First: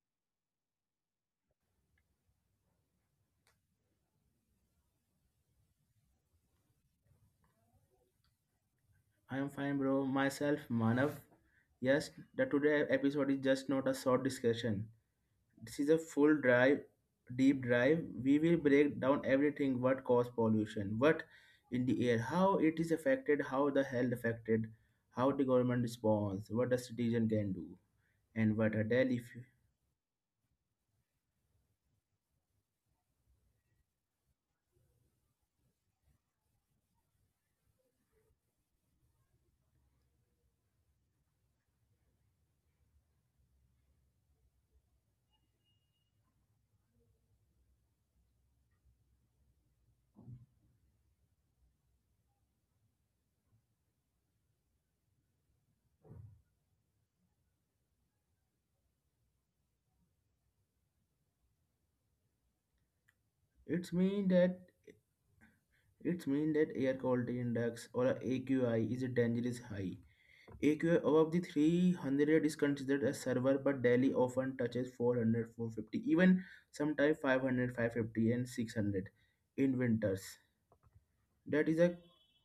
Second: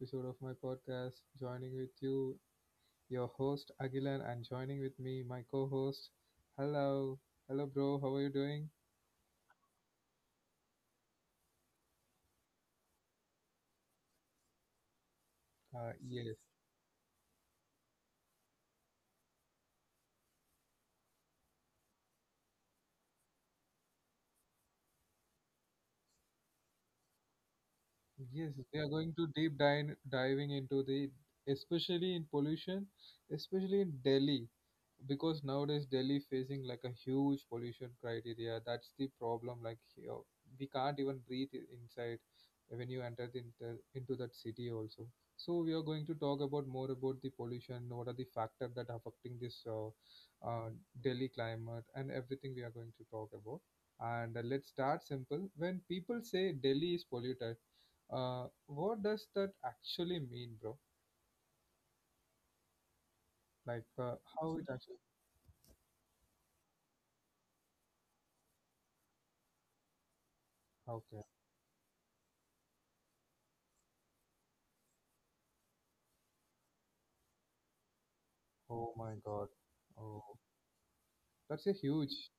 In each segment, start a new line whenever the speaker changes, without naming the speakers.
episode of my podcast. Joining with you, your host Agilan, and joining with me, my co-host. Hello, hello, bro. How are you doing?
I am fine, bro. Myself, Manav. Yes, the today episode is just not a short discussion. This is a full
Yes,
drive, deep drive. We will break down everything what caused pollution, what in the air, how it is affected, how the health affected, how the government responds, what the citizen can do, and
yes,
what
they
a
are
daily.
going to deep dive diving into the, especially in pollution, especially in Delhi, because nowadays Delhi facing like a huge pollution criteria. That's the problem. Like here, we can't even breathe inside when you enter into that city also. So we are going to talk about more about the pollution. What are the factor that affecting this uh, Delhi climate and everything we are going to talk about. And let's start simple. When people say Delhi is polluted, what does that actually mean, bro? Like,
It's mean
how
that
it actually?
air quality index or a AQI is a dangerous high. AQI
Okay.
above the 300 is considered a server, but Delhi often touches 400, 450, even sometimes 500, 550, and
Oh
600
my God.
in winters.
Oh,
That
that's a
is a
huge.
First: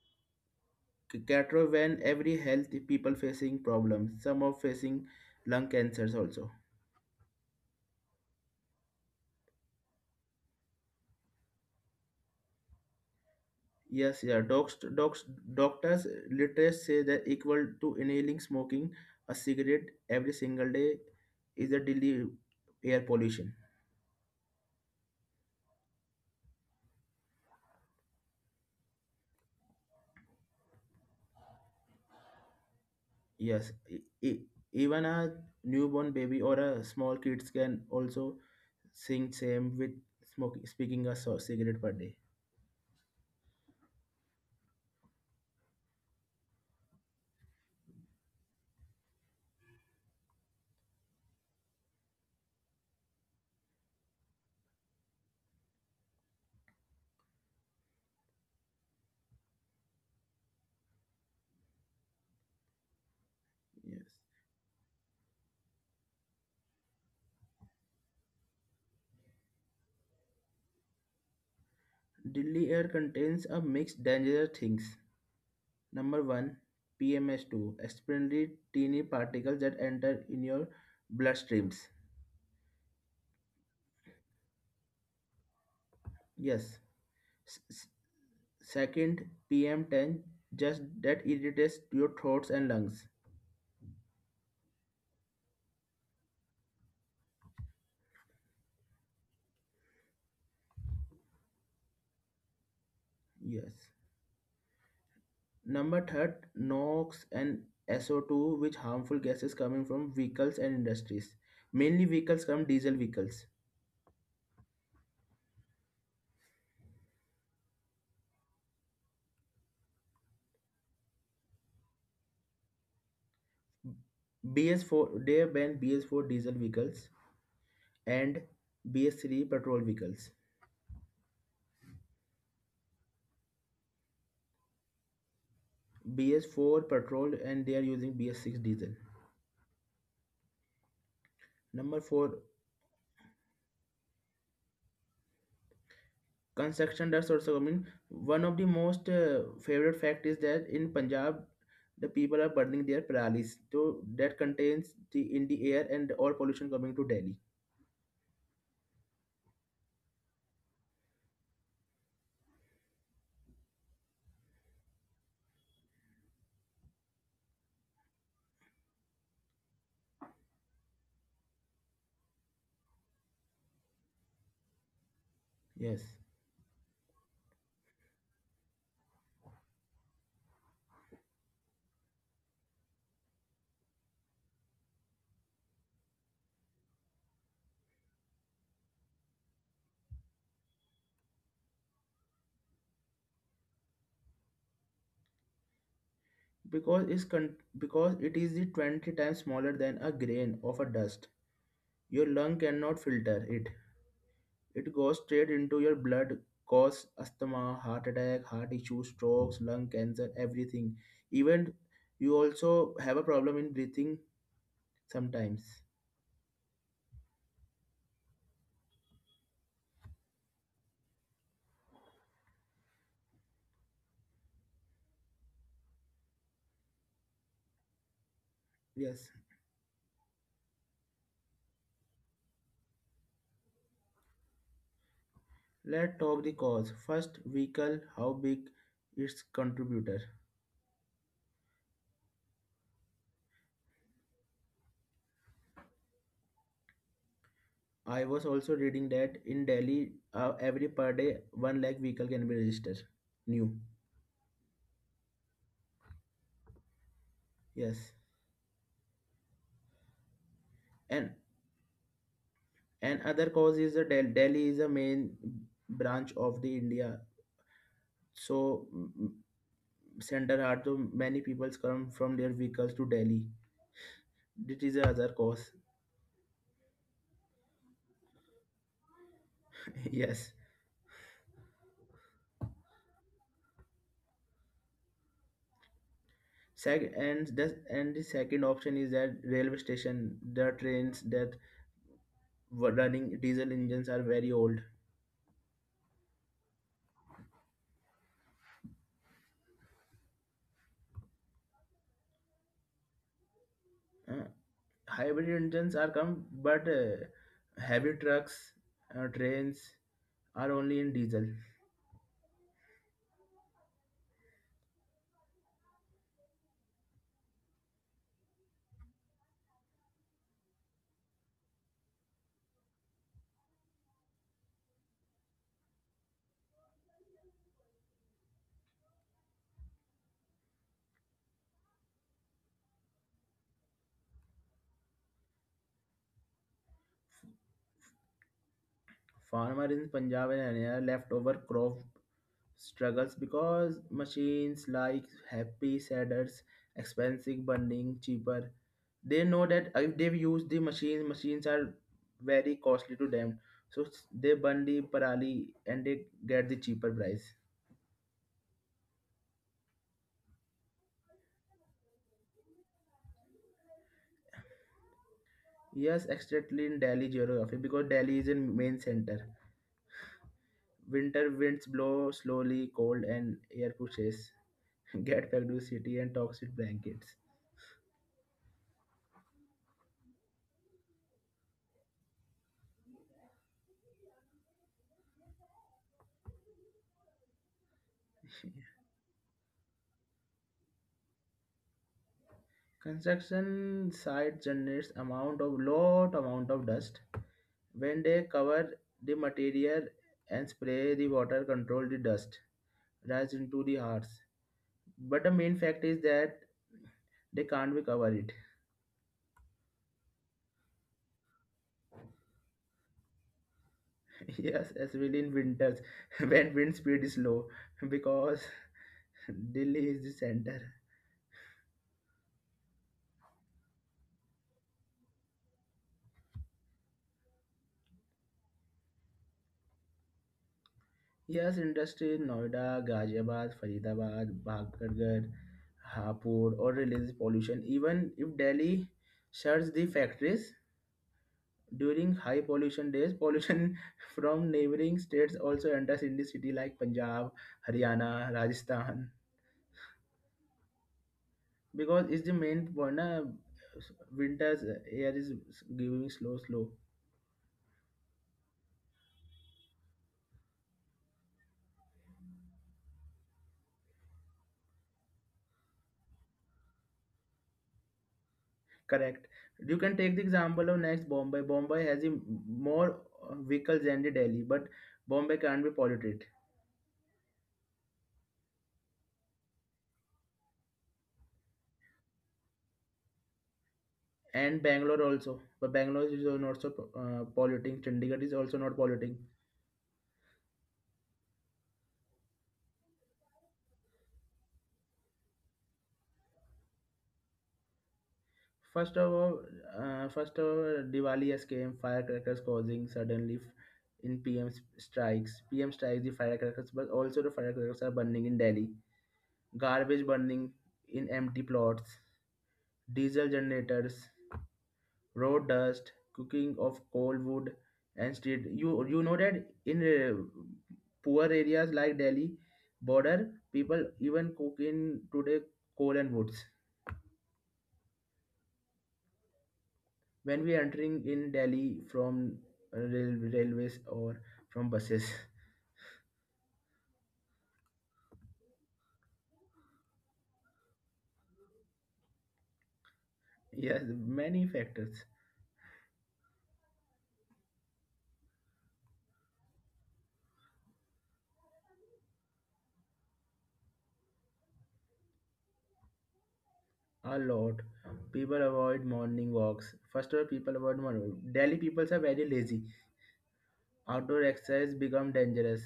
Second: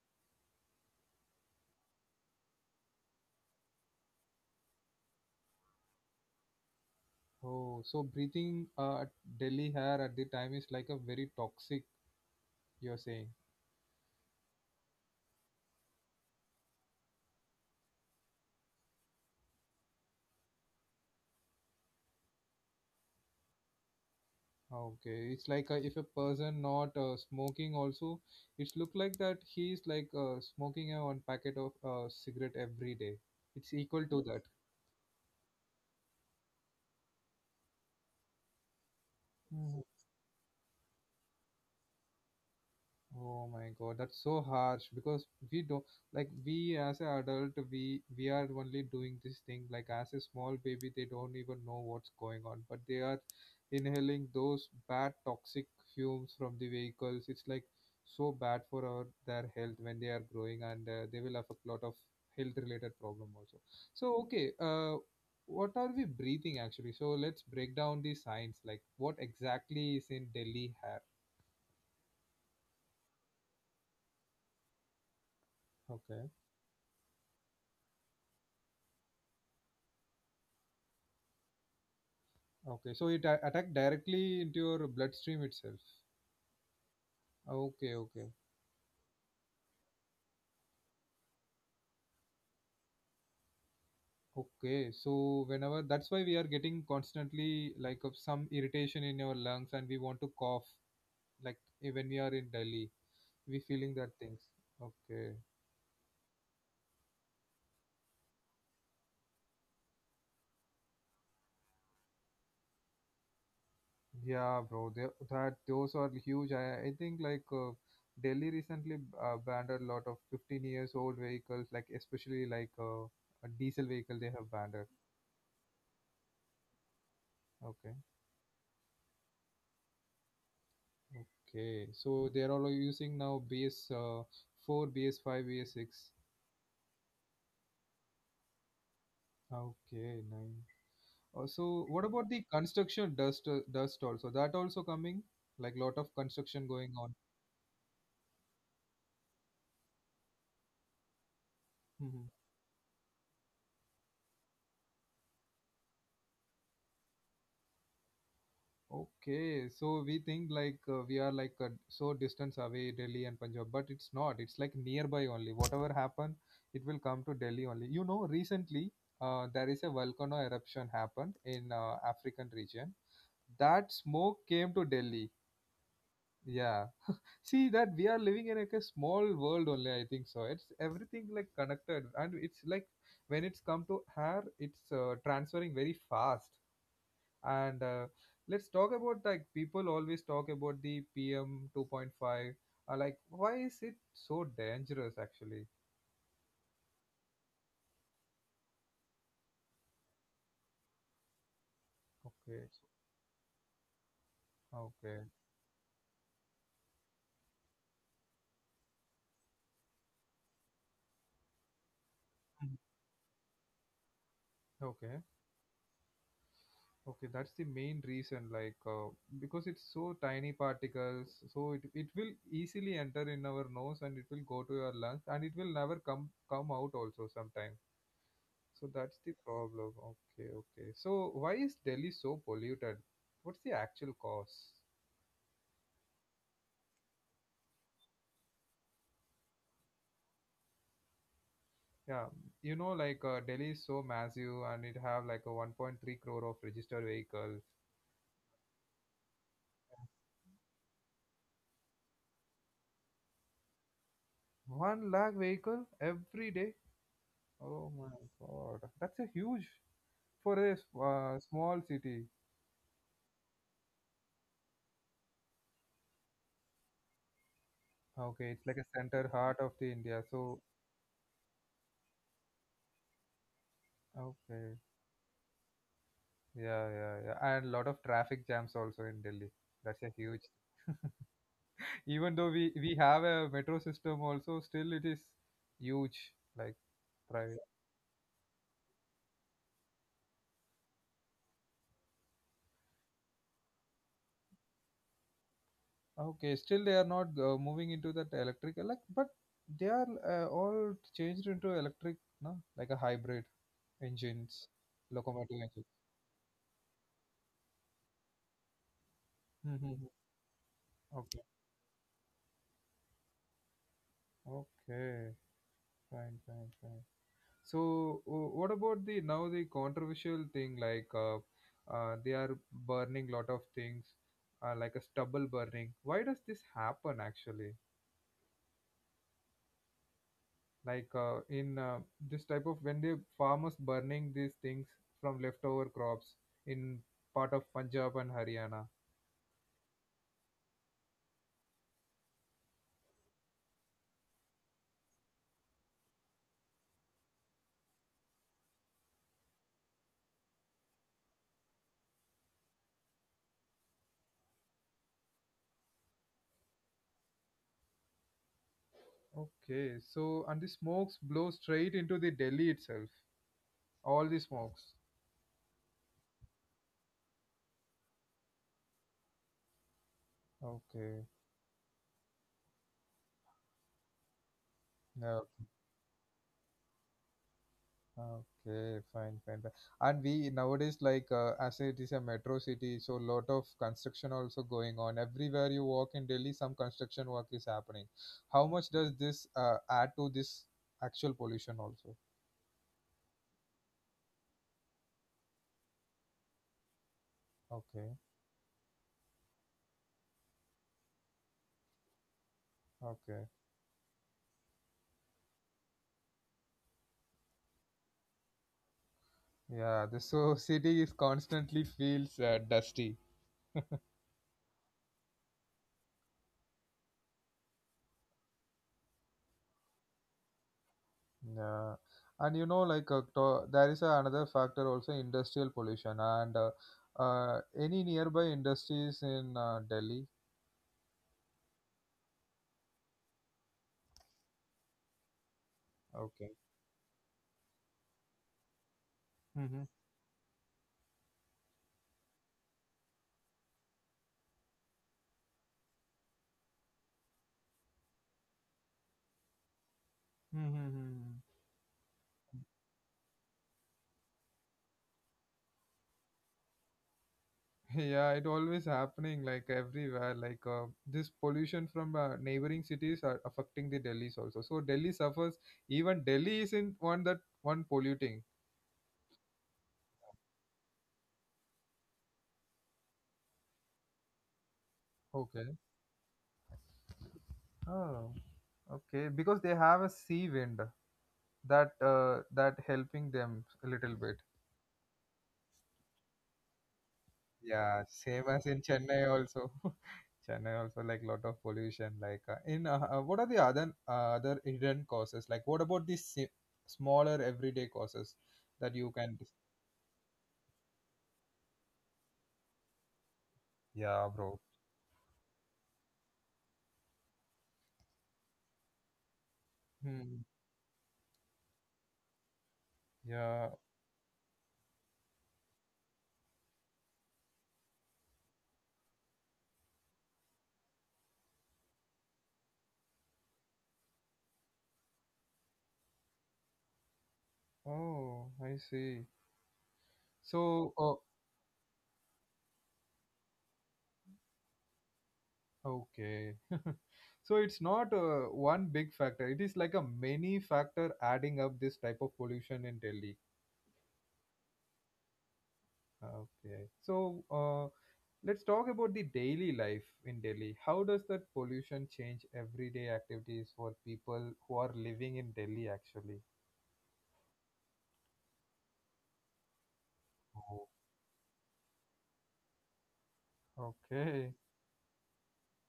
catastrophe when every health people facing problems, some are facing lung cancers also.
Oh, so breathing, Delhi hair at the time is like a very toxic. You're saying.
Yes, yeah. Doctors literally say that equal to inhaling smoking a cigarette every single day is a daily air pollution.
Okay, it's like if a person not smoking also, it's look like that he's like smoking a one packet of cigarette every day. It's
Yes,
equal to that.
even a newborn baby or a small kids can also sing same with smoking, speaking a cigarette per day.
Oh my God, that's so harsh because we don't, like we as an adult we are only doing this thing, like as a small baby they don't even know what's going on, but they are inhaling those bad toxic fumes from the vehicles. It's like so bad for our their health when they are growing and they will have a lot of health related problem also.
Yes.
So okay, what are we breathing actually? So let's break down the science, like what exactly is in Delhi air.
Delhi air contains a mixed dangerous things. Number
Okay.
one, PMS2, extremely teeny particles that enter in your bloodstreams.
Okay, so it attacked directly into your bloodstream itself.
Yes. S- s-
Okay, okay,
Second, PM10, just that irritates your throats and lungs.
okay. So whenever that's why we are getting constantly like of some irritation in our lungs and we want to cough like, eh, when we are in Delhi, we
Yes.
feeling that things. Okay,
Number third, NOx and SO2, which harmful gases coming from vehicles and industries. Mainly vehicles come diesel vehicles.
yeah, bro. They, that those are huge. I think like Delhi recently banned a lot of 15 years old vehicles, like especially like a diesel vehicle they have banned it.
BS4, they ban BS4 diesel vehicles
Okay.
and BS3 petrol vehicles.
Okay, so they are all using now BS, 4, BS 5, BS 6.
BS4 petrol and they are using BS6 diesel.
Okay, nine. So what
Number
about the
four,
construction dust also? That also coming, like lot of construction going
construction
on.
dust also coming. One of the most favorite fact is that in Punjab, the
Mhm.
people are burning their paralis. So that contains the in the air and all pollution coming to Delhi.
Okay, so we think like we are like so distance away Delhi and Punjab, but it's not. It's like nearby only. Whatever happen, it will come to Delhi only. You know, recently there is a volcano eruption happened in African region. That smoke came to Delhi.
Yes.
Yeah. See that we are living in like a small world only, I think so. It's everything like connected and it's like when it's come to hair, it's transferring very fast. And let's talk about, like people always talk about the PM 2.5. Like, why is it so dangerous actually?
Because because it is the 20 times smaller than a grain of a dust. Your lung
Okay.
cannot filter it. It
Okay.
goes straight into your blood, cause asthma, heart attack, heart issues, strokes, lung cancer, everything. Even you
Mhm.
also have a problem in breathing
Okay.
sometimes.
Okay, that's the main reason, like because it's so tiny particles, so it will easily enter in our nose and it will go to your lungs and it will never come out also sometime. So
Yes.
that's the problem. Okay, okay. So why is Delhi so polluted? What's the actual cause?
Let's talk the cause first. Vehicle, how big its contributor.
Yeah, you know, like Delhi is so massive and it have like a 1.3 crore of registered vehicles.
I was also reading that in Delhi every per day 1 lakh vehicle can be registered new.
One lakh vehicle every day. Oh my
Yes.
God, that's a huge for a
and
small city.
and other cause is Delhi is a main branch of the India.
Okay, it's like a
So mm,
center
mm,
heart of the India. So,
center heart, so many people come from their vehicles to Delhi.
okay,
This the other cause.
yeah, yeah, yeah, and a lot of traffic jams also in Delhi. That's a huge.
Yes.
Even though we have a metro system also, still it is huge. Like
And
private.
the, and the second option is that railway station, the trains that were running diesel engines are very old.
Okay, still they are not moving into that electric. Like, but they are all changed into electric, no? Like a hybrid
Uh,
engines,
Hybrid
locomotive engines.
engines are come, but heavy trucks, trains
Mm-hmm.
are only in
Okay,
diesel.
okay, fine, fine, fine. So, what about the now the controversial thing like they are burning lot of things, like a stubble burning. Why does this happen actually? Like in this type of when the farmers burning these things from leftover crops in part of Punjab and Haryana.
Farmer in Punjab and Haryana leftover crop struggles because machines like Happy Sadders, expensive, burning, cheaper. They know that if they use the machines, machines are very costly to them. So they burn the parali and they get the cheaper price.
Okay, so and the smokes blow straight into the Delhi itself. All the smokes.
Yes, exactly in Delhi geography because Delhi is in main center.
Okay.
Winter winds blow slowly, cold and air pushes.
Yeah.
Get back to city and toxic blankets.
Okay, fine, fine, fine. And we nowadays, like as it is a metro city, so lot of construction also going on. Everywhere you walk in Delhi, some construction work is happening. How much does this add to this actual pollution also?
Construction site generates amount of lot amount of dust.
Okay,
When they cover the material and spray the water, control the dust
okay,
rise into the hearts. But the main fact is that they can't be cover it.
yeah. The so city is constantly feels dusty.
Yes, especially in winters when wind speed is low, because Delhi is the center.
Yeah, and you know, like there is another factor also, industrial pollution and any nearby industries in Delhi.
Yes, industry in Noida, Ghaziabad, Faridabad, Bhagargarh,
Okay.
Hapur or release pollution. Even if Delhi
Mhm.
shuts the factories, during high pollution days, pollution from neighboring states also enters in the city like Punjab, Haryana, Rajasthan.
Mm-hmm.
Because it's the main point, na, winter's air is giving slow, slow.
Yeah, it always happening like everywhere. Like this pollution from neighboring cities are affecting the Delhi's also. So Delhi suffers. Even Delhi isn't one that one polluting.
Correct. You can take the example of next Bombay. Bombay has the more vehicles than the Delhi, but Bombay
Okay.
can't be polluted.
Oh, okay. Because they have a sea wind that helping them a little bit.
And Bangalore also, but Bangalore is also not so
Yeah,
polluting. Chandigarh
same
is
as
also
in
not
Chennai
polluting.
also. Chennai also like lot of pollution. Like in what are the other hidden causes? Like what about these smaller everyday causes that you
First of
can?
all, First of all, Diwali has came. Firecrackers causing suddenly
Yeah,
in
bro.
PM strikes. PM strikes the firecrackers, but also the firecrackers are burning in Delhi. Garbage
Hmm.
burning in empty plots. Diesel
Yeah.
generators, road dust, cooking of coal wood and street. You know that in poor areas like Delhi border, people even cook in today coal and woods.
Oh, I see.
When we
So, oh,
entering in Delhi from railways or from buses.
okay. So it's not one big factor. It is like a many factor adding up this type of pollution in Delhi.
Yes, many factors.
Okay. So, let's talk about the daily life in Delhi. How does that pollution change everyday activities for people who are living in Delhi actually?
A lot. People avoid morning walks. First of all, people
Oh.
avoid morning. Delhi people are very lazy. Outdoor
Okay.
exercise become dangerous.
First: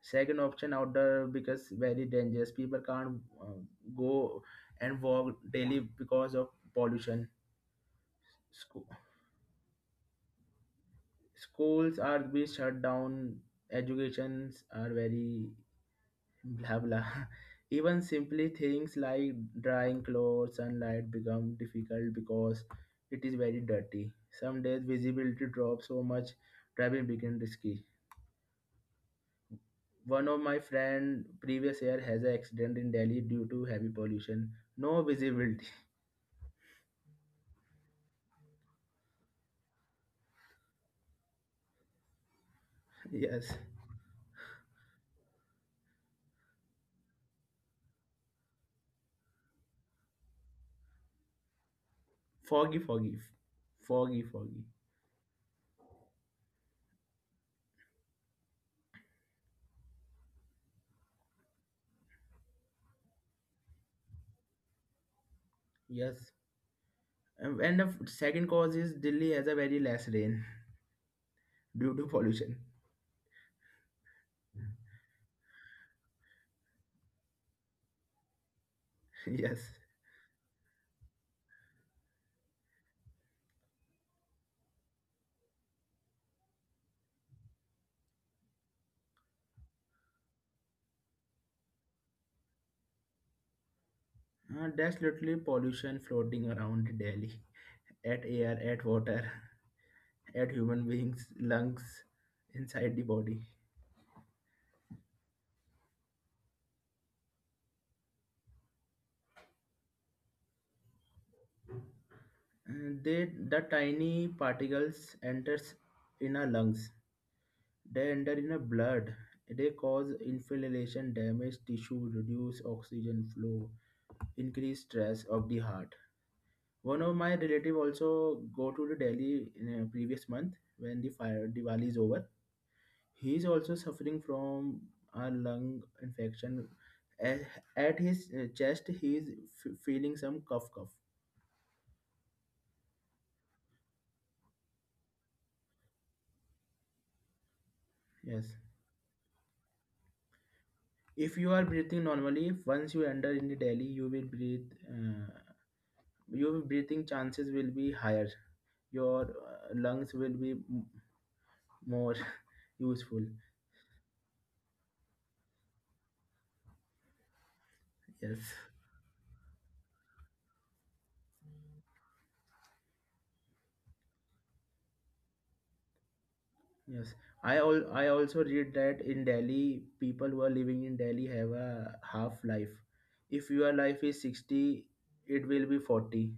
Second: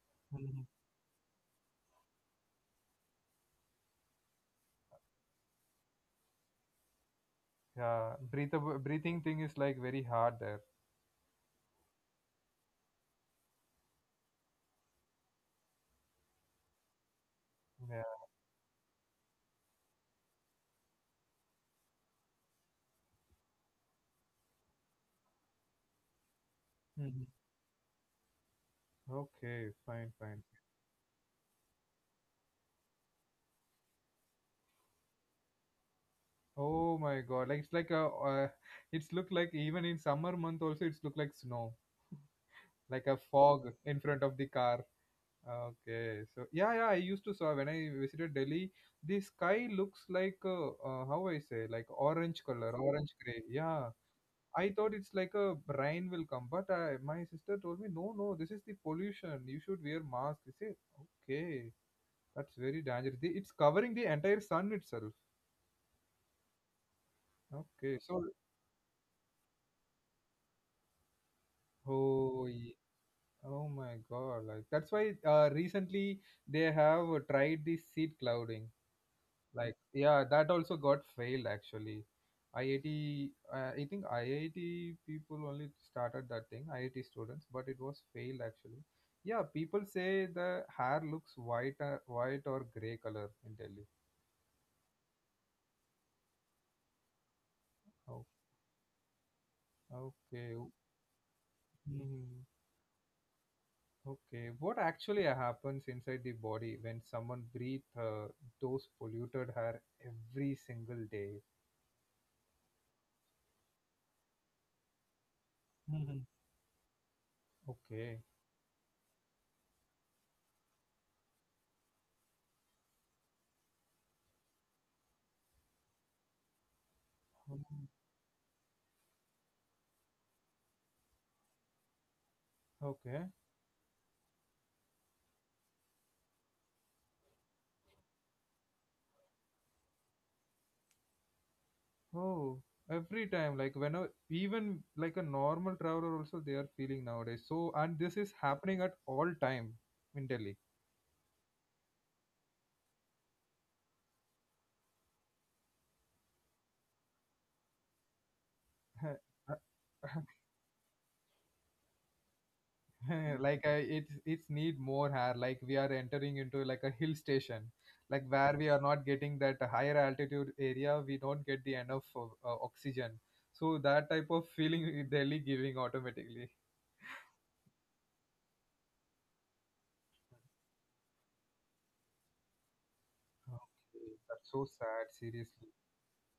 Second
Mhm.
option, outdoor because very dangerous. People can't go and walk daily because of pollution.
Yeah, breathable
School,
breathing thing is like very hard there.
Schools are be shut down. Educations are very blah blah.
Yeah.
Even simply things like drying clothes sunlight become difficult because it is very dirty. Some days visibility drops so much, driving
Mhm.
became risky.
Okay, fine,
One
fine.
of my friend previous year has an accident in Delhi due to heavy pollution, no visibility.
Oh my God, like it's like a, uh, it's look like even in summer month also it's look like snow, like a
Yes.
fog in front of the car. Okay, so yeah, yeah, I used to saw when I visited Delhi, the sky looks like how I say, like orange color,
foggy
orange
foggy
gray. Yeah,
foggy foggy
I thought it's like a rain will come, but I, my sister told me no, no, this is the pollution. You should wear mask. I say okay, that's very dangerous. It's covering the entire sun itself.
Yes. And
Okay,
the
so
second cause is Delhi has a very less rain due to
oh,
pollution.
oh my God, like that's why recently they have tried the seed clouding. Like
Yes.
yeah that also got failed actually. IIT, I think IIT people only started that thing, IIT students, but it was failed actually. Yeah, people say the hair looks white, white or gray color in Delhi.
There's literally pollution floating around Delhi,
Oh,
at air, at water, at
okay.
human beings' lungs,
Mhm.
inside the body.
Okay, what actually happens inside the body when someone breathes those polluted hair every single day?
The tiny particles enters
Mhm.
in our lungs. They
Okay.
enter in our blood. They cause inflammation, damage tissue, reduce oxygen flow, increase stress of the heart. One of my relative
Mm.
also go to the Delhi in a previous month when the fire Diwali is over.
Okay.
He is also suffering from a lung infection. A- At his chest, he is feeling some cough, cough.
Oh, every time, like whenever, even like a normal traveler, also they are feeling nowadays. So, and this is
Yes.
happening at all time in Delhi.
If you are breathing normally, once you enter in the Delhi, you will breathe. Your breathing chances will be higher. Your lungs will be more useful.
like it's need more hair. Like we are entering into like a hill station, like
Yes.
where we are not getting that higher altitude area. We don't get the enough of, oxygen. So that type of feeling Delhi giving automatically.
Yes, I also read that in Delhi, people who are living in Delhi have a half life. If your life
Okay,
is
that's so
60,
sad.
it will
Seriously.
be 40.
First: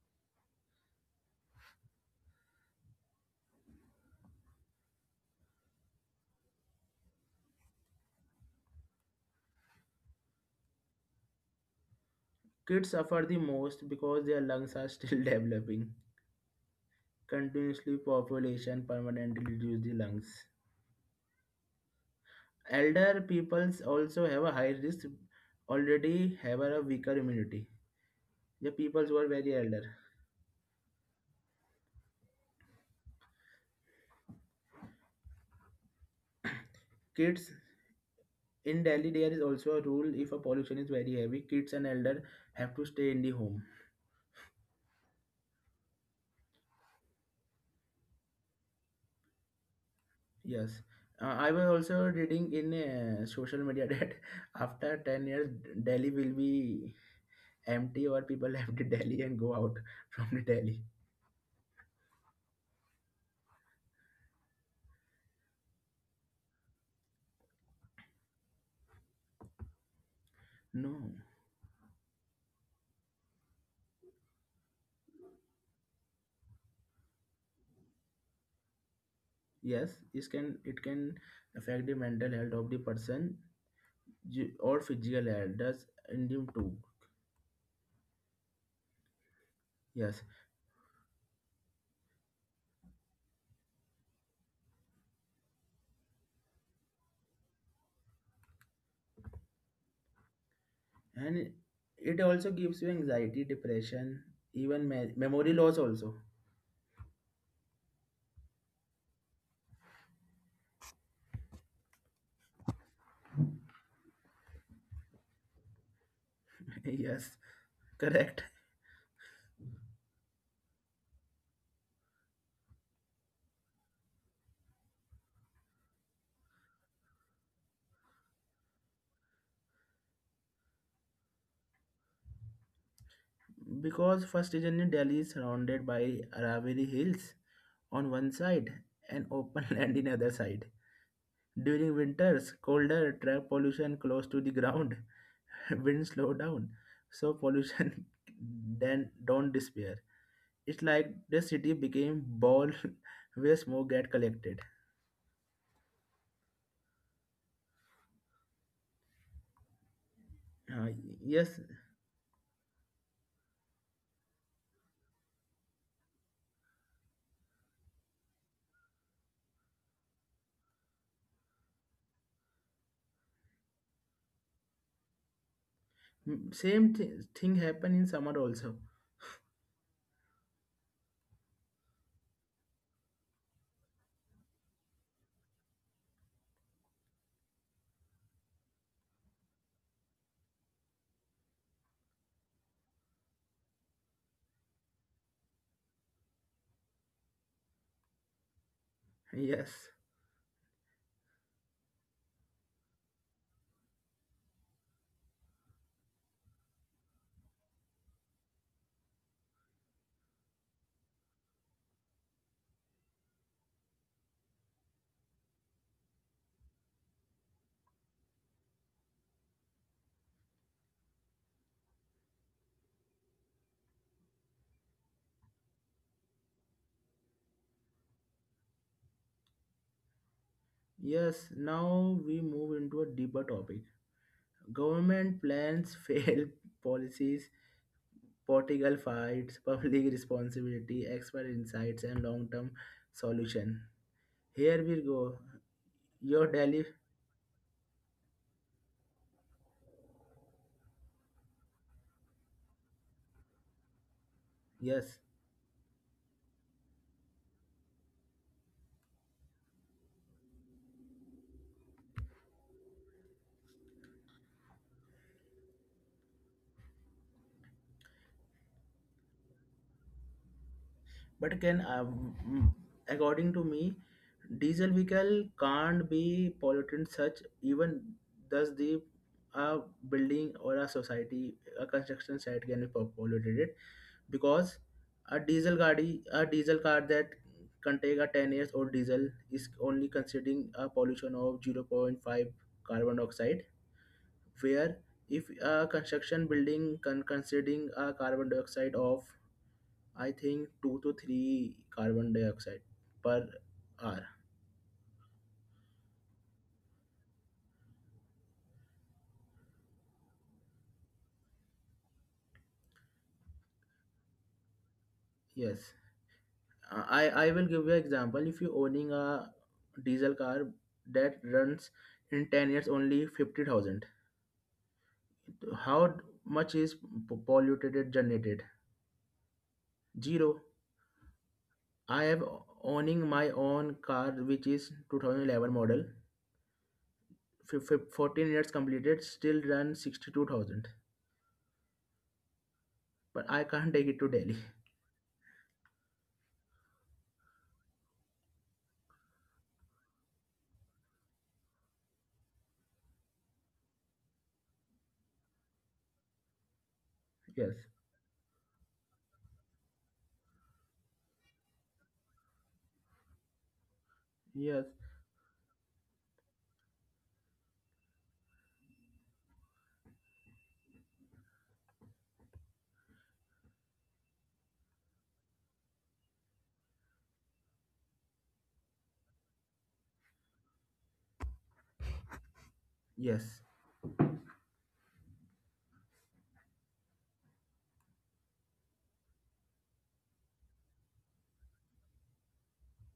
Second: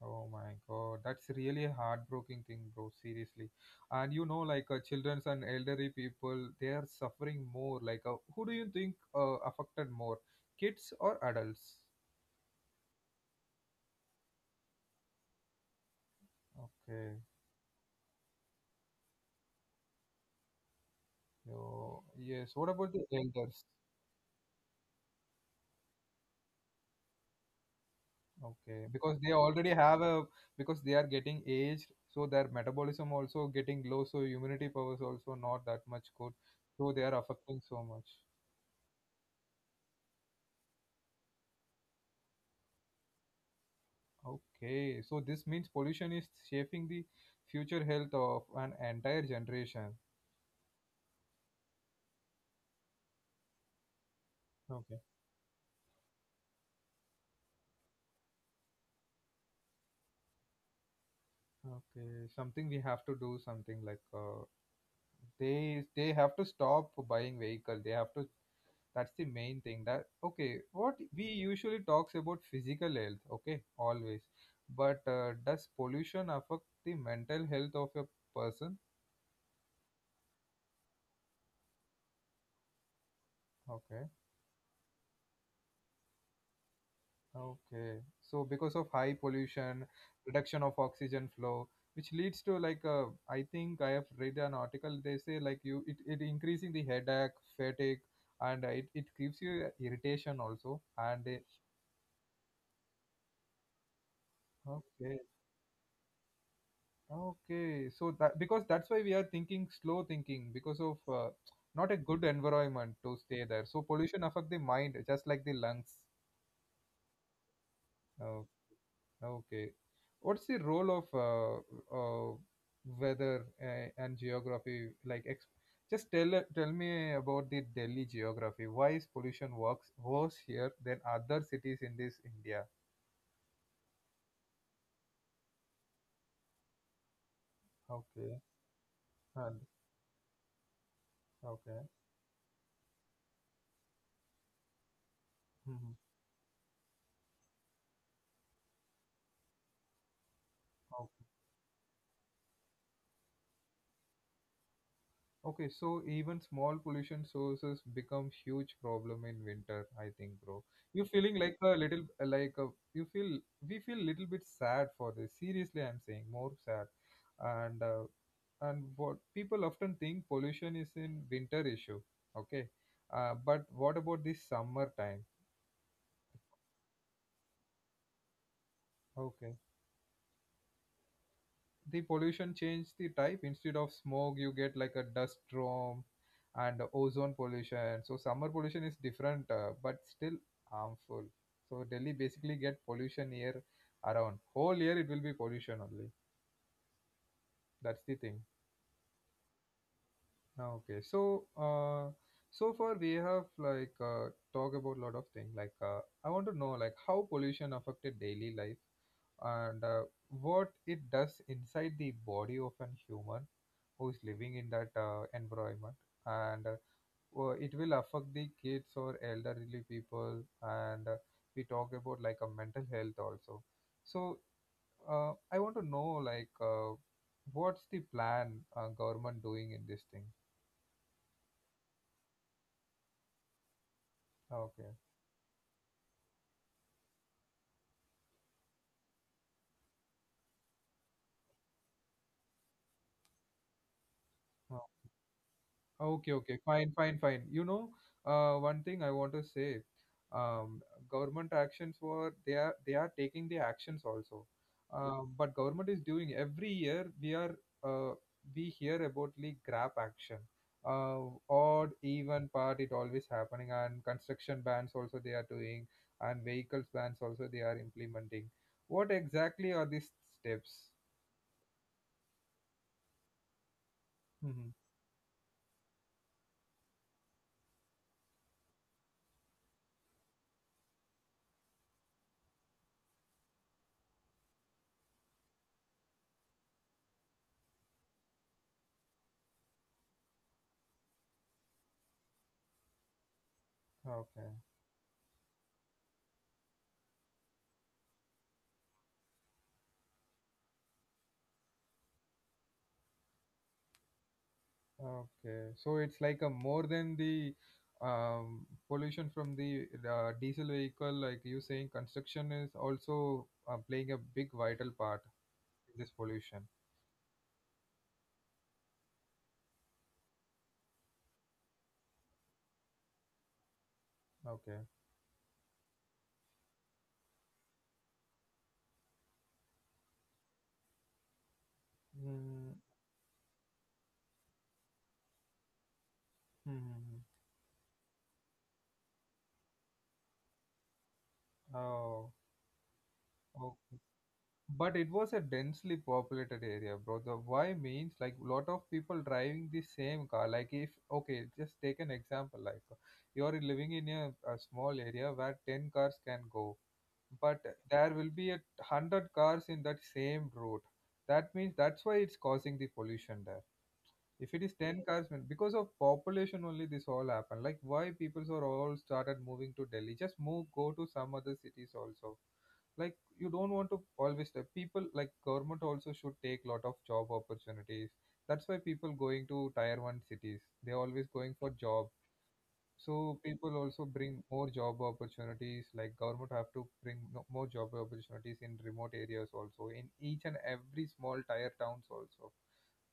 Oh my God, that's really a heartbreaking thing, bro. Seriously, and you know, like childrens and elderly people, they are suffering more. Like, who do you think affected more, kids or adults?
Kids suffer the most because their lungs are still developing.
Okay,
Continuously population permanently reduce the lungs.
so yes. What about the
Elder
elders?
peoples also have a high risk, already have a weaker immunity. The
Okay,
peoples who
because
are
they
very
already
elder.
have a, because they are getting aged, so their metabolism also getting low, so immunity powers also not that much good, so they are
Kids
affecting so much.
in Delhi, there is also a rule: if a pollution is very heavy, kids and elder have to stay in the home.
Okay, so this means pollution is shaping the future health of an entire generation.
Yes. I was also reading in social media that after
Okay.
10 years Delhi will be empty or people left the Delhi and go out from the Delhi.
Okay, something we have to do, something like they have to stop buying vehicle. They have to. That's the main thing. That okay. What
No.
we usually talks about physical health. Okay, always. But does pollution affect the mental health of a person?
Yes, it can affect the mental health of the person,
Okay.
or physical health. Does in them too.
Okay. So because of high pollution,
Yes,
reduction of oxygen flow, which leads to like I think I have read an article. They say like you it increasing the headache, fatigue, and it gives you irritation also. And
and
they,
it also gives you anxiety, depression, even memory
okay,
loss also.
okay. So that because that's why we are thinking, slow thinking, because of not a good environment to stay there. So pollution affect the mind just like the lungs.
Yes,
Uh,
correct.
Okay. What's the role of weather and geography? Like, just tell me about the Delhi geography. Why is pollution works worse here than other cities in this India?
Because first region in Delhi is surrounded by Aravalli Hills on one
Okay.
side and
And
open land in other side.
okay.
During winters, colder, air pollution close to the ground,
Mhm.
wind slow down, so pollution then don't despair. It's like the city became ball where smoke get collected.
Okay, so even small pollution sources become huge problem in winter, I think, bro.
uh,
You feeling
yes.
like a little, like a, you feel we feel little bit sad for this. Seriously, I'm saying more sad, and uh, and what people often think pollution is in winter issue. Okay. Uh, but what about this summer time?
Same thing happen in summer also.
Okay, the pollution changed the type. Instead of smoke you get like a dust storm and ozone pollution, so summer pollution is different, but still harmful. So delhi basically get pollution year around. Whole year it will be pollution only. That's the thing.
Yes.
Ah, okay. So far we have like talk about a lot of things. I want to know like how pollution affected daily life, and what it does inside the body of an human who is living in that environment, and it will affect the kids or elderly people. And we talk about like a mental health also. So I want to know what's the plan government doing in this thing?
Yes, now we move into a deeper topic:
Ah, okay.
government plans, fail policies, political fights, public responsibility, expert insights, and long-term solution. Here
Oh,
we go.
okay,
Your
okay,
Delhi.
fine, fine, fine. You know, one thing I want to say, um, government actions were, they are taking the actions also,
Yes,
but government is doing every year. We are uh, we hear about the grab action, uh, odd even part, it always happening, and construction bans also they are doing, and vehicles bans also they are implementing. What exactly are these steps?
but can, according to me,
Mhm.
diesel vehicle can't be pollutant such. Even thus the a building or a society, a construction site can be polluted it, because a diesel gadi, a diesel car that contain a 10 years old diesel, is only considering a pollution of 0. 0.5 carbon dioxide,
Okay.
where if a construction building considering a carbon dioxide of, I think, two to three carbon dioxide per hour.
Okay, so it's like a more than the pollution from the diesel vehicle, like you saying, construction is also playing a big vital part
Yes.
in this pollution.
I will give you an example. If you owning a diesel car that runs in 10 years only 50,000,
Okay.
how much is polluted it generated? Zero. I am
Mm-hmm.
owning my own car which is 2011 model.
Mm-hmm.
14 years completed, still run 62,000,
Oh,
but I can't
okay.
take it to Delhi.
But it was a densely populated area, bro. The why means like lot of people driving the same car. Like if okay, just take an example. Like you're living in a small area where ten cars can go, but
Yes.
there will be a hundred cars in that same road. That means that's why it's causing the pollution there. If it is
yes
ten cars, then- because of population only, this all happened. Like why people are all started moving to Delhi? Just move, go to some other cities also. Like you don't want to always the people. Like government also should take lot of job opportunities. That's why people going to tier one cities. They always going for job. So
yes
people also bring more job opportunities, like government have to bring no- more job opportunities in remote areas also, in each and every small tier towns also.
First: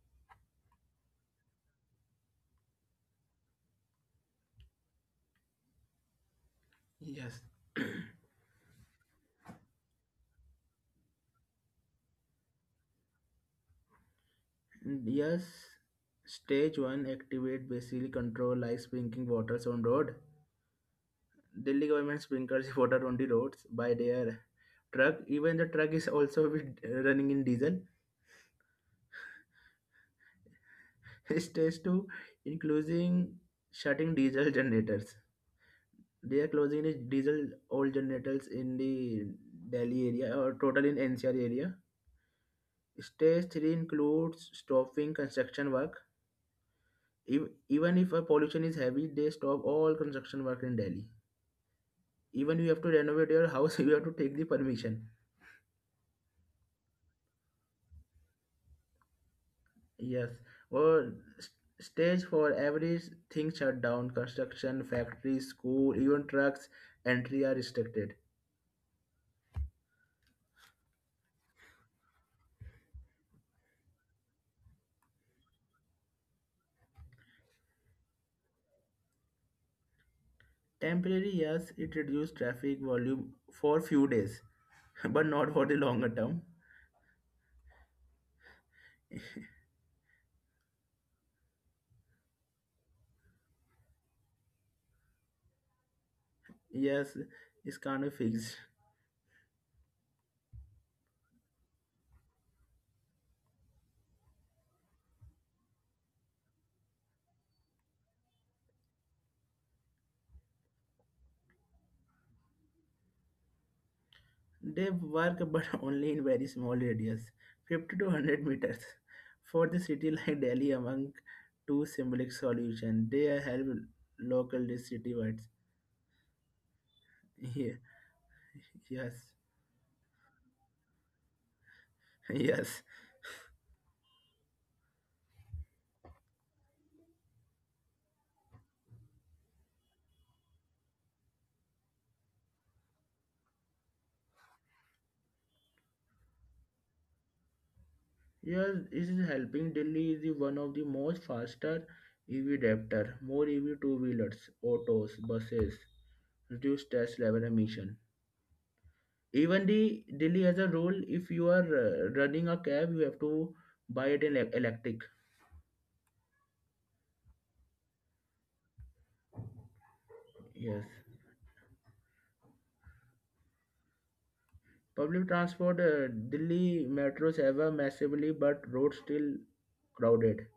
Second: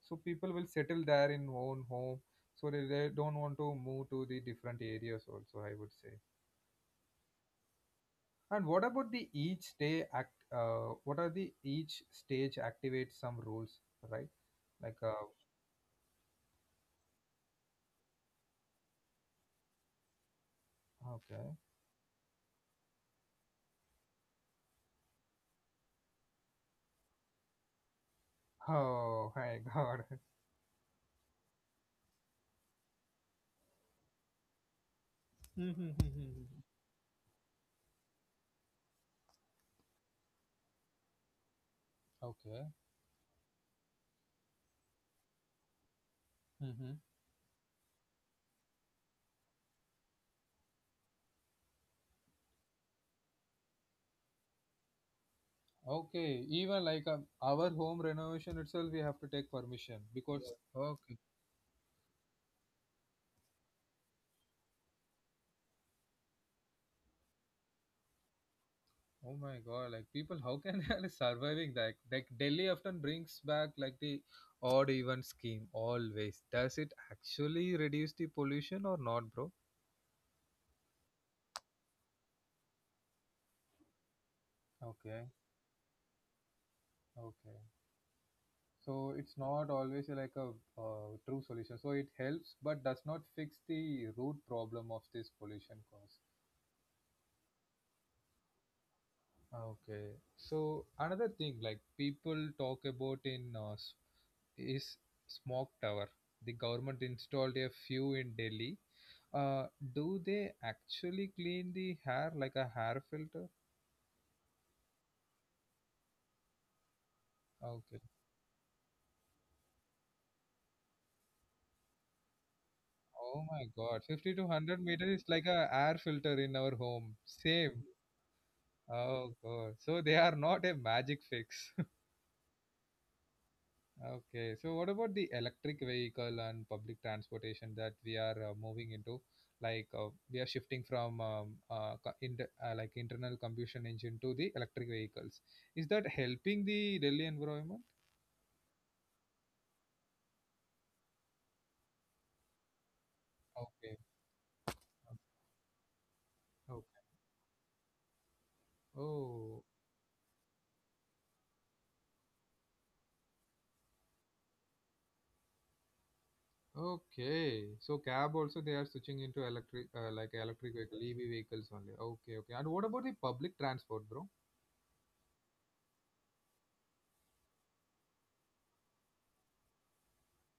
So people will settle there in own home, so they don't want to move to the different areas also, I would say.
yes
And what about the each day act? What are the each stage activates some rules, right? Like,
Yes, stage one activate basically control like sprinkling waters on road.
okay.
Delhi government sprinkles water on the roads by their truck. Even the truck is also running in diesel.
Oh my God.
Stage two, including shutting diesel generators. They are
Mm-hmm.
closing the diesel old generators in the Delhi area or total in NCR area.
Okay.
Stage three includes stopping construction work. If, even if a pollution is heavy, they stop all construction work in Delhi. Even you have to renovate your house, you have to take the permission.
Okay, even like, our home renovation itself, we have to take permission
Yes.
because yeah.
Or
Okay,
s- stage for everything shut down: construction, factories, school, even trucks entry are restricted.
oh my god, like people, how can they are surviving that? Like Delhi often brings back like the odd even scheme always. Does it actually reduce the pollution or not, bro?
Temporary, yes, it reduced traffic volume for few days, but not for
Okay,
the longer term.
okay. So it's not always like a true solution. So it helps, but does not fix the root problem of this pollution cause.
Yes, it's kind of fixed.
Okay, so another thing like people talk about in, is smoke tower. The government installed a few in Delhi. Uh, do they actually clean the hair like a hair filter?
They work, but only in very small radius, 50 to
Okay.
100 meters. For the city like Delhi, among two symbolic solutions, they
Oh
help
my God, 50 to
local
100 meters is
citywide.
like a air filter in our home.
Yeah.
Same.
Yes.
Oh God. So they are not a magic fix.
yes,
Okay, so what about the electric vehicle and public transportation that we are moving into? We are shifting from, inter like, internal combustion engine to the electric vehicles. Is that helping the Delhi environment?
yes. It is helping. Delhi is the one of the most faster EV adapter: more EV
Okay.
two wheelers, autos, buses, reduce
Okay.
stress level emission.
Oh,
Even the Delhi has a rule. If you are running a cab, you have to buy it in electric.
okay. So cab also they are switching into electric, like electric
Yes.
vehicle, EV vehicles only. Okay, okay. And what about the public transport, bro?
Public transport, Delhi metros ever massively, but roads still crowded.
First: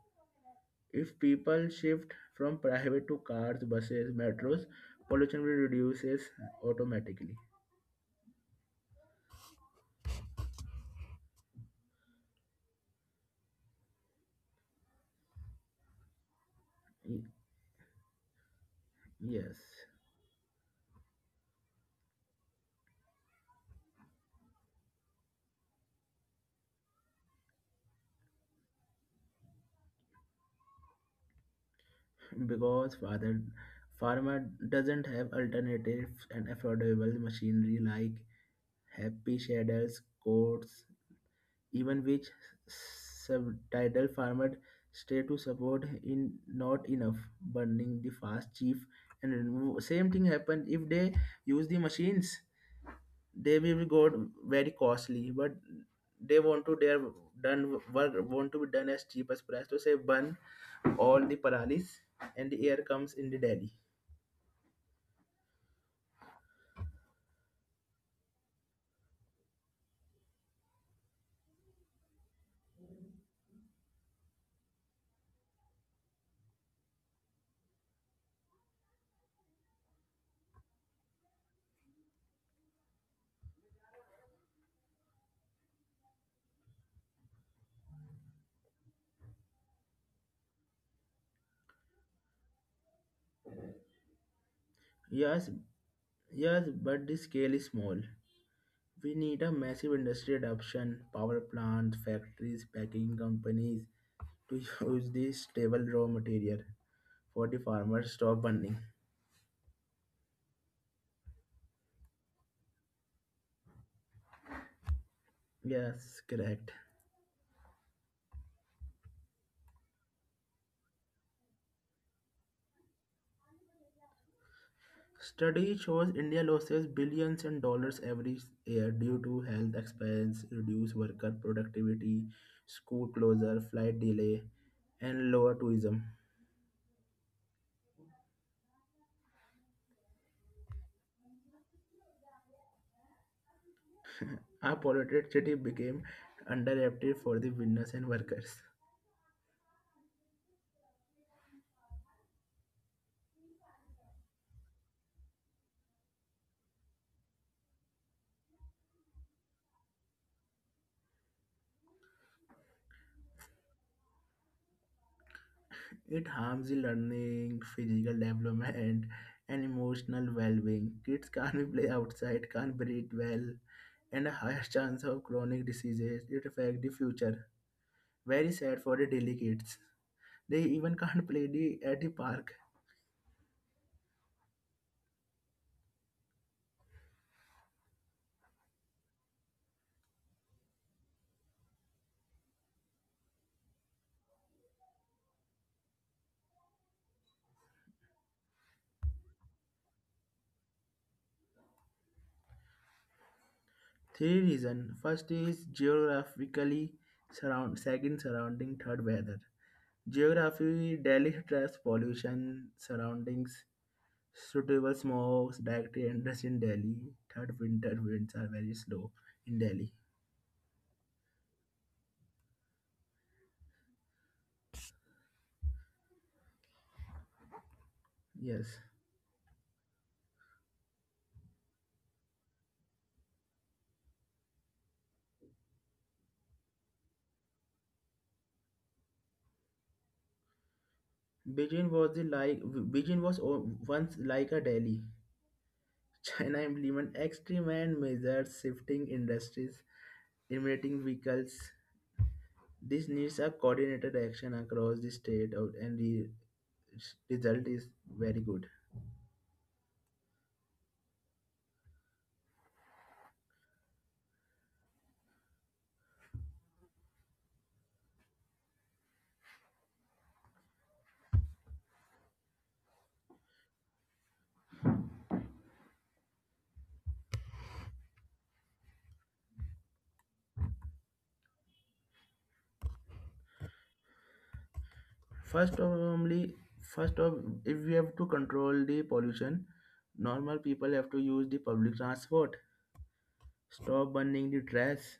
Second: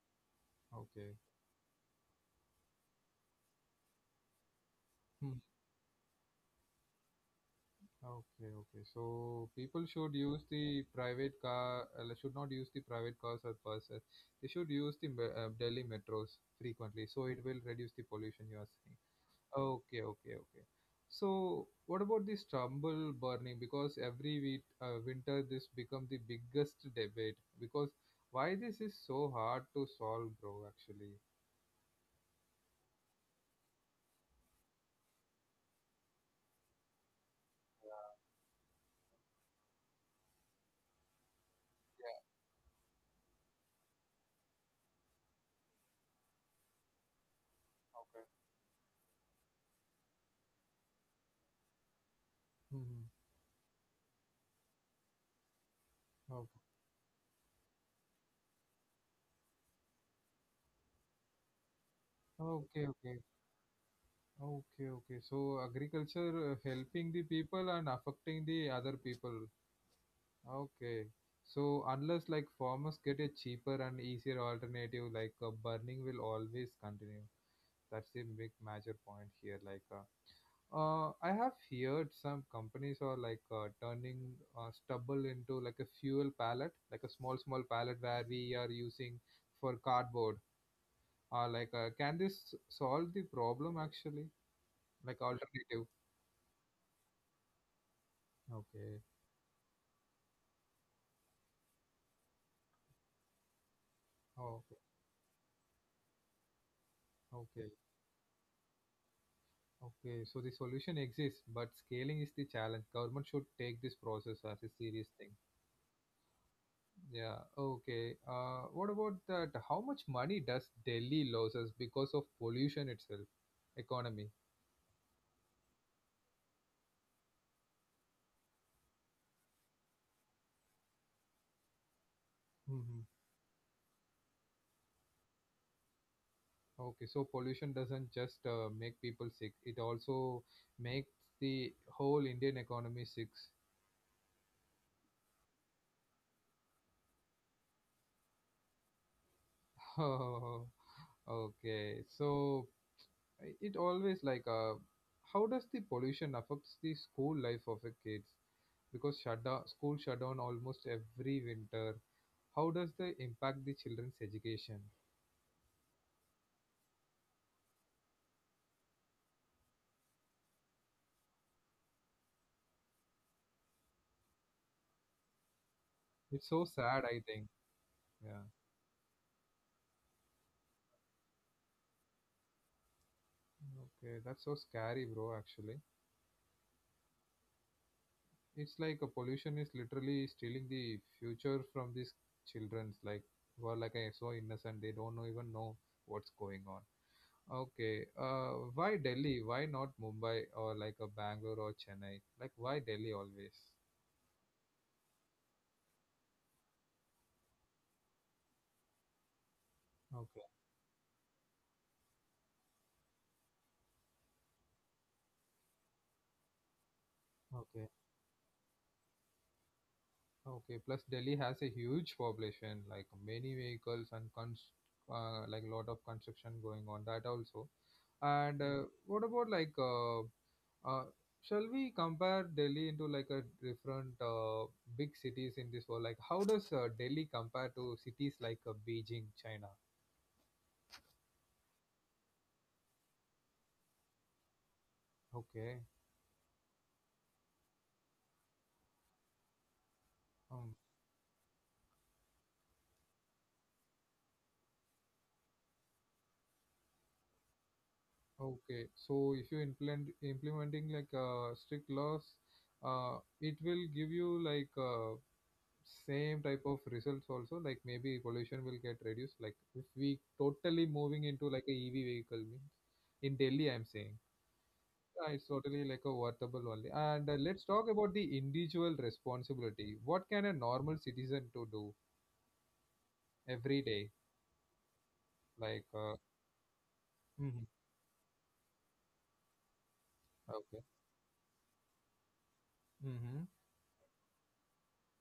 Okay.
If people shift from private to cars, buses, metros, pollution will reduces automatically.
Okay, okay. So people should use the private car, like, should not use the private cars or buses. They should use the Delhi metros frequently,
Y-
so it will reduce the pollution you are saying.
Yes,
Okay, okay, okay. So what about this stubble burning? Because every week, winter this become the biggest debate. Because why this is so hard to solve, bro? Actually.
because father farmer doesn't have alternatives and affordable machinery
Yeah.
like happy shadders, coats, even
Yeah.
which subtitle farmer stay to support in not enough burning the
Okay.
fast chief and remove. Same thing happen if they use the machines,
Hmm.
they will go very costly, but they
Okay.
want to their done work want to be done as cheap as price to say, burn all the paralis and the air
Okay.
comes
Okay.
in the Delhi.
Okay, okay. So agriculture, helping the people and affecting the other people. Okay. So unless like farmers get a cheaper and easier alternative, like, burning will always continue. That's the big major point here. Like, I have heard some companies are like, turning, stubble into like a fuel pallet, like a small pallet where we are using for cardboard. Or like, can this solve the problem actually? Like
Yes.
alternative.
Yes, but the scale is small.
Okay.
We need a massive industry adoption: power plants, factories, packing companies to
Okay.
use this stable raw material for the
Okay.
farmers stop burning.
Okay. So the solution exists, but scaling is the challenge. Government should take this process as a serious thing.
Yes, correct.
Yeah. Okay. What about that? How much money does Delhi loses because of pollution itself, economy?
Study shows India loses billions in dollars every year due to health expense, reduced worker productivity,
Hmm.
school closure, flight delay, and lower tourism.
Okay. So pollution doesn't just make people sick. It also makes the whole Indian economy sick.
A polluted city became underrated for the business and workers.
Oh, okay. So it always like, how does the pollution affects the school life of a kids, because shutdown, school shutdown almost every winter? How does they impact the children's education?
It harms the learning, physical development, and emotional well being. Kids can't play outside, can't breathe well, and a higher chance of chronic diseases. It
It's so
affects the
sad, I think.
future.
Yeah.
Very sad for the daily kids. They even can't play the, at the park.
Okay, that's so scary, bro. Actually, it's like a pollution is literally stealing the future from these children's, like, who are like, so innocent. They don't know, even know what's going on. Okay. Why Delhi? Why not Mumbai or like a Bangalore or Chennai? Like why Delhi always?
Three reason. First is geographically surround. Second, surrounding. Third, weather.
Okay.
Geography, Delhi stress, pollution, surroundings. Suitable smokes directly enters in Delhi. Third,
Okay.
winter winds are very slow in Delhi.
Okay. Plus Delhi has a huge population, like many vehicles and cons, like lot of construction going on. That also. And
Yes.
what about like uh, shall we compare Delhi into like a different, big cities in this world? Like how does, Delhi compare to cities like, Beijing, China?
Beijing was the like Beijing was once like a Delhi.
Okay.
China implement extreme and measures, shifting industries, limiting vehicles. This needs a coordinated action across the state of, and the result is very good.
Okay, so if you implementing like, strict laws, it will give you like, same type of results also. Like maybe pollution will get reduced. Like if we totally moving into like a EV vehicle means in Delhi, I'm saying, it's totally like a worthable only. And, let's talk about the individual responsibility. What can a normal citizen to do every day?
First
Like,
of only first of
mhm,
if we have to control the pollution, normal
okay,
people have to use the public transport.
hmm,
Stop burning the trash.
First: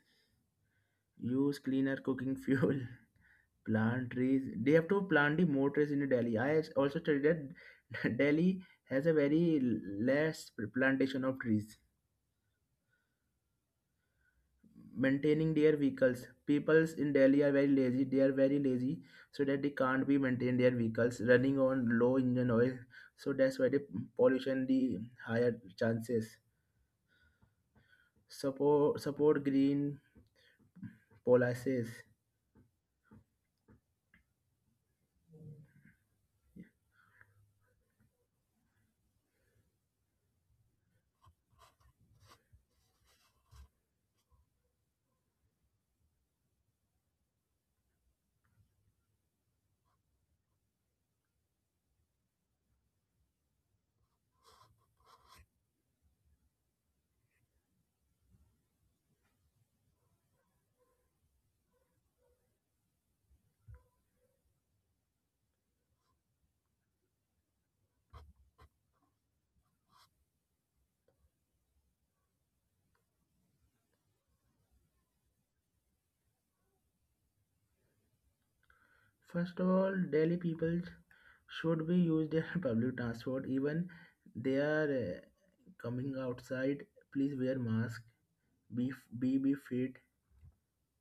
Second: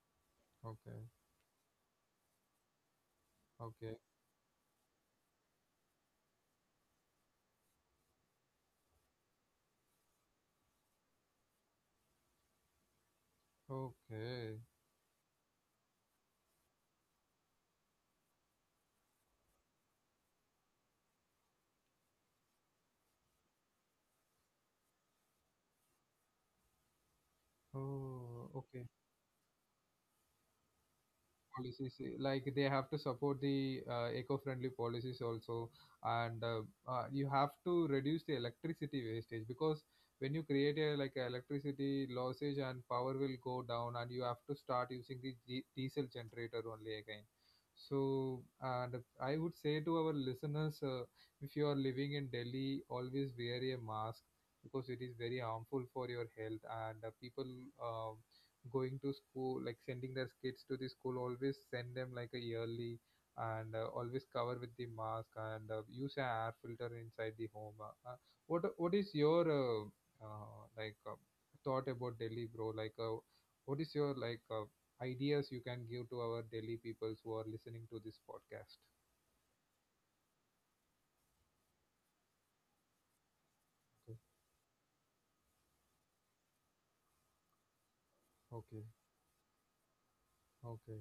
okay,
Use cleaner cooking fuel.
okay,
Plant trees. They have to plant the more trees in the Delhi. Also studied that Delhi has a very less plantation of trees.
okay.
Maintaining their vehicles. Peoples in Delhi are very lazy. They are very lazy so that they can't be maintain their vehicles running on low engine oil. So that's why the pollution, the higher chances.
Oh, okay.
Support green policies.
Policies, eh, like they have to support the, eco-friendly policies also, and you have to reduce the electricity wastage, because when you create a like a electricity losses and power will go down, and you have to start using the diesel generator only again. So, and I would say to our listeners, if you are living in delhi, always wear a mask, because it is very harmful for your health. And, people, uh, going to school, like sending their kids to the school, always send them like a yearly, and, always cover with the mask, and, use an air filter inside the home. What is your, uh, like uh, thought about Delhi, bro? Like, what is your like ideas you can give to our Delhi peoples who are listening to this podcast?
First of all, Delhi people should be used in public transport. Even
Okay,
they are coming outside, please wear mask.
okay.
Be be fit.
Okay.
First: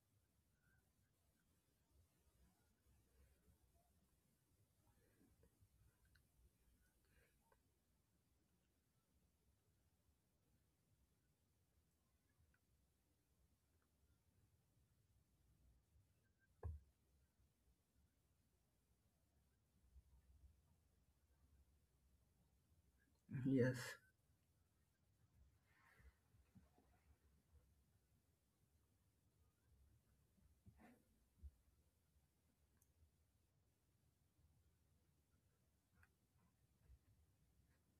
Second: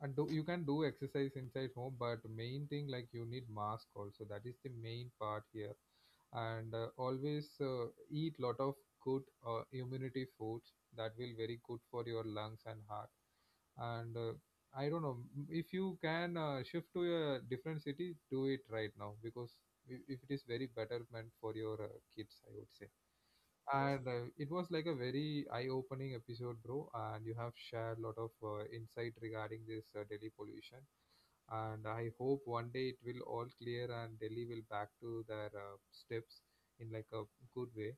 And do you can do exercise inside home, but main thing like you need mask also. That is the main part here. And, always, eat lot of good, immunity foods. That will very good for your lungs and heart. And, I don't know, if you can, shift to a different city, do it right now, because I- if it is very betterment for your, kids, I would say.
Yes.
And, it was like a very eye-opening episode, bro. And you have shared a lot of, insight regarding this, Delhi pollution. And I hope one day it will all clear and Delhi will back to their, steps in like a good way.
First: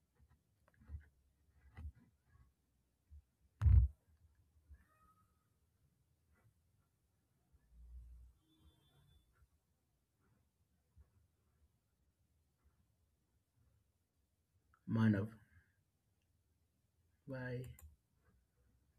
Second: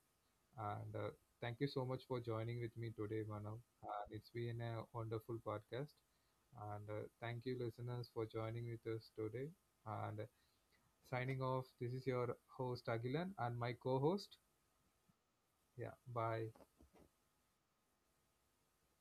And, thank you so much for joining with me today, Manav. And it's been a wonderful podcast. And, thank you, listeners, for joining with us today. And, signing off, this is your host, Agilan, and my co-host.
Manav.
Yeah, bye.
Bye.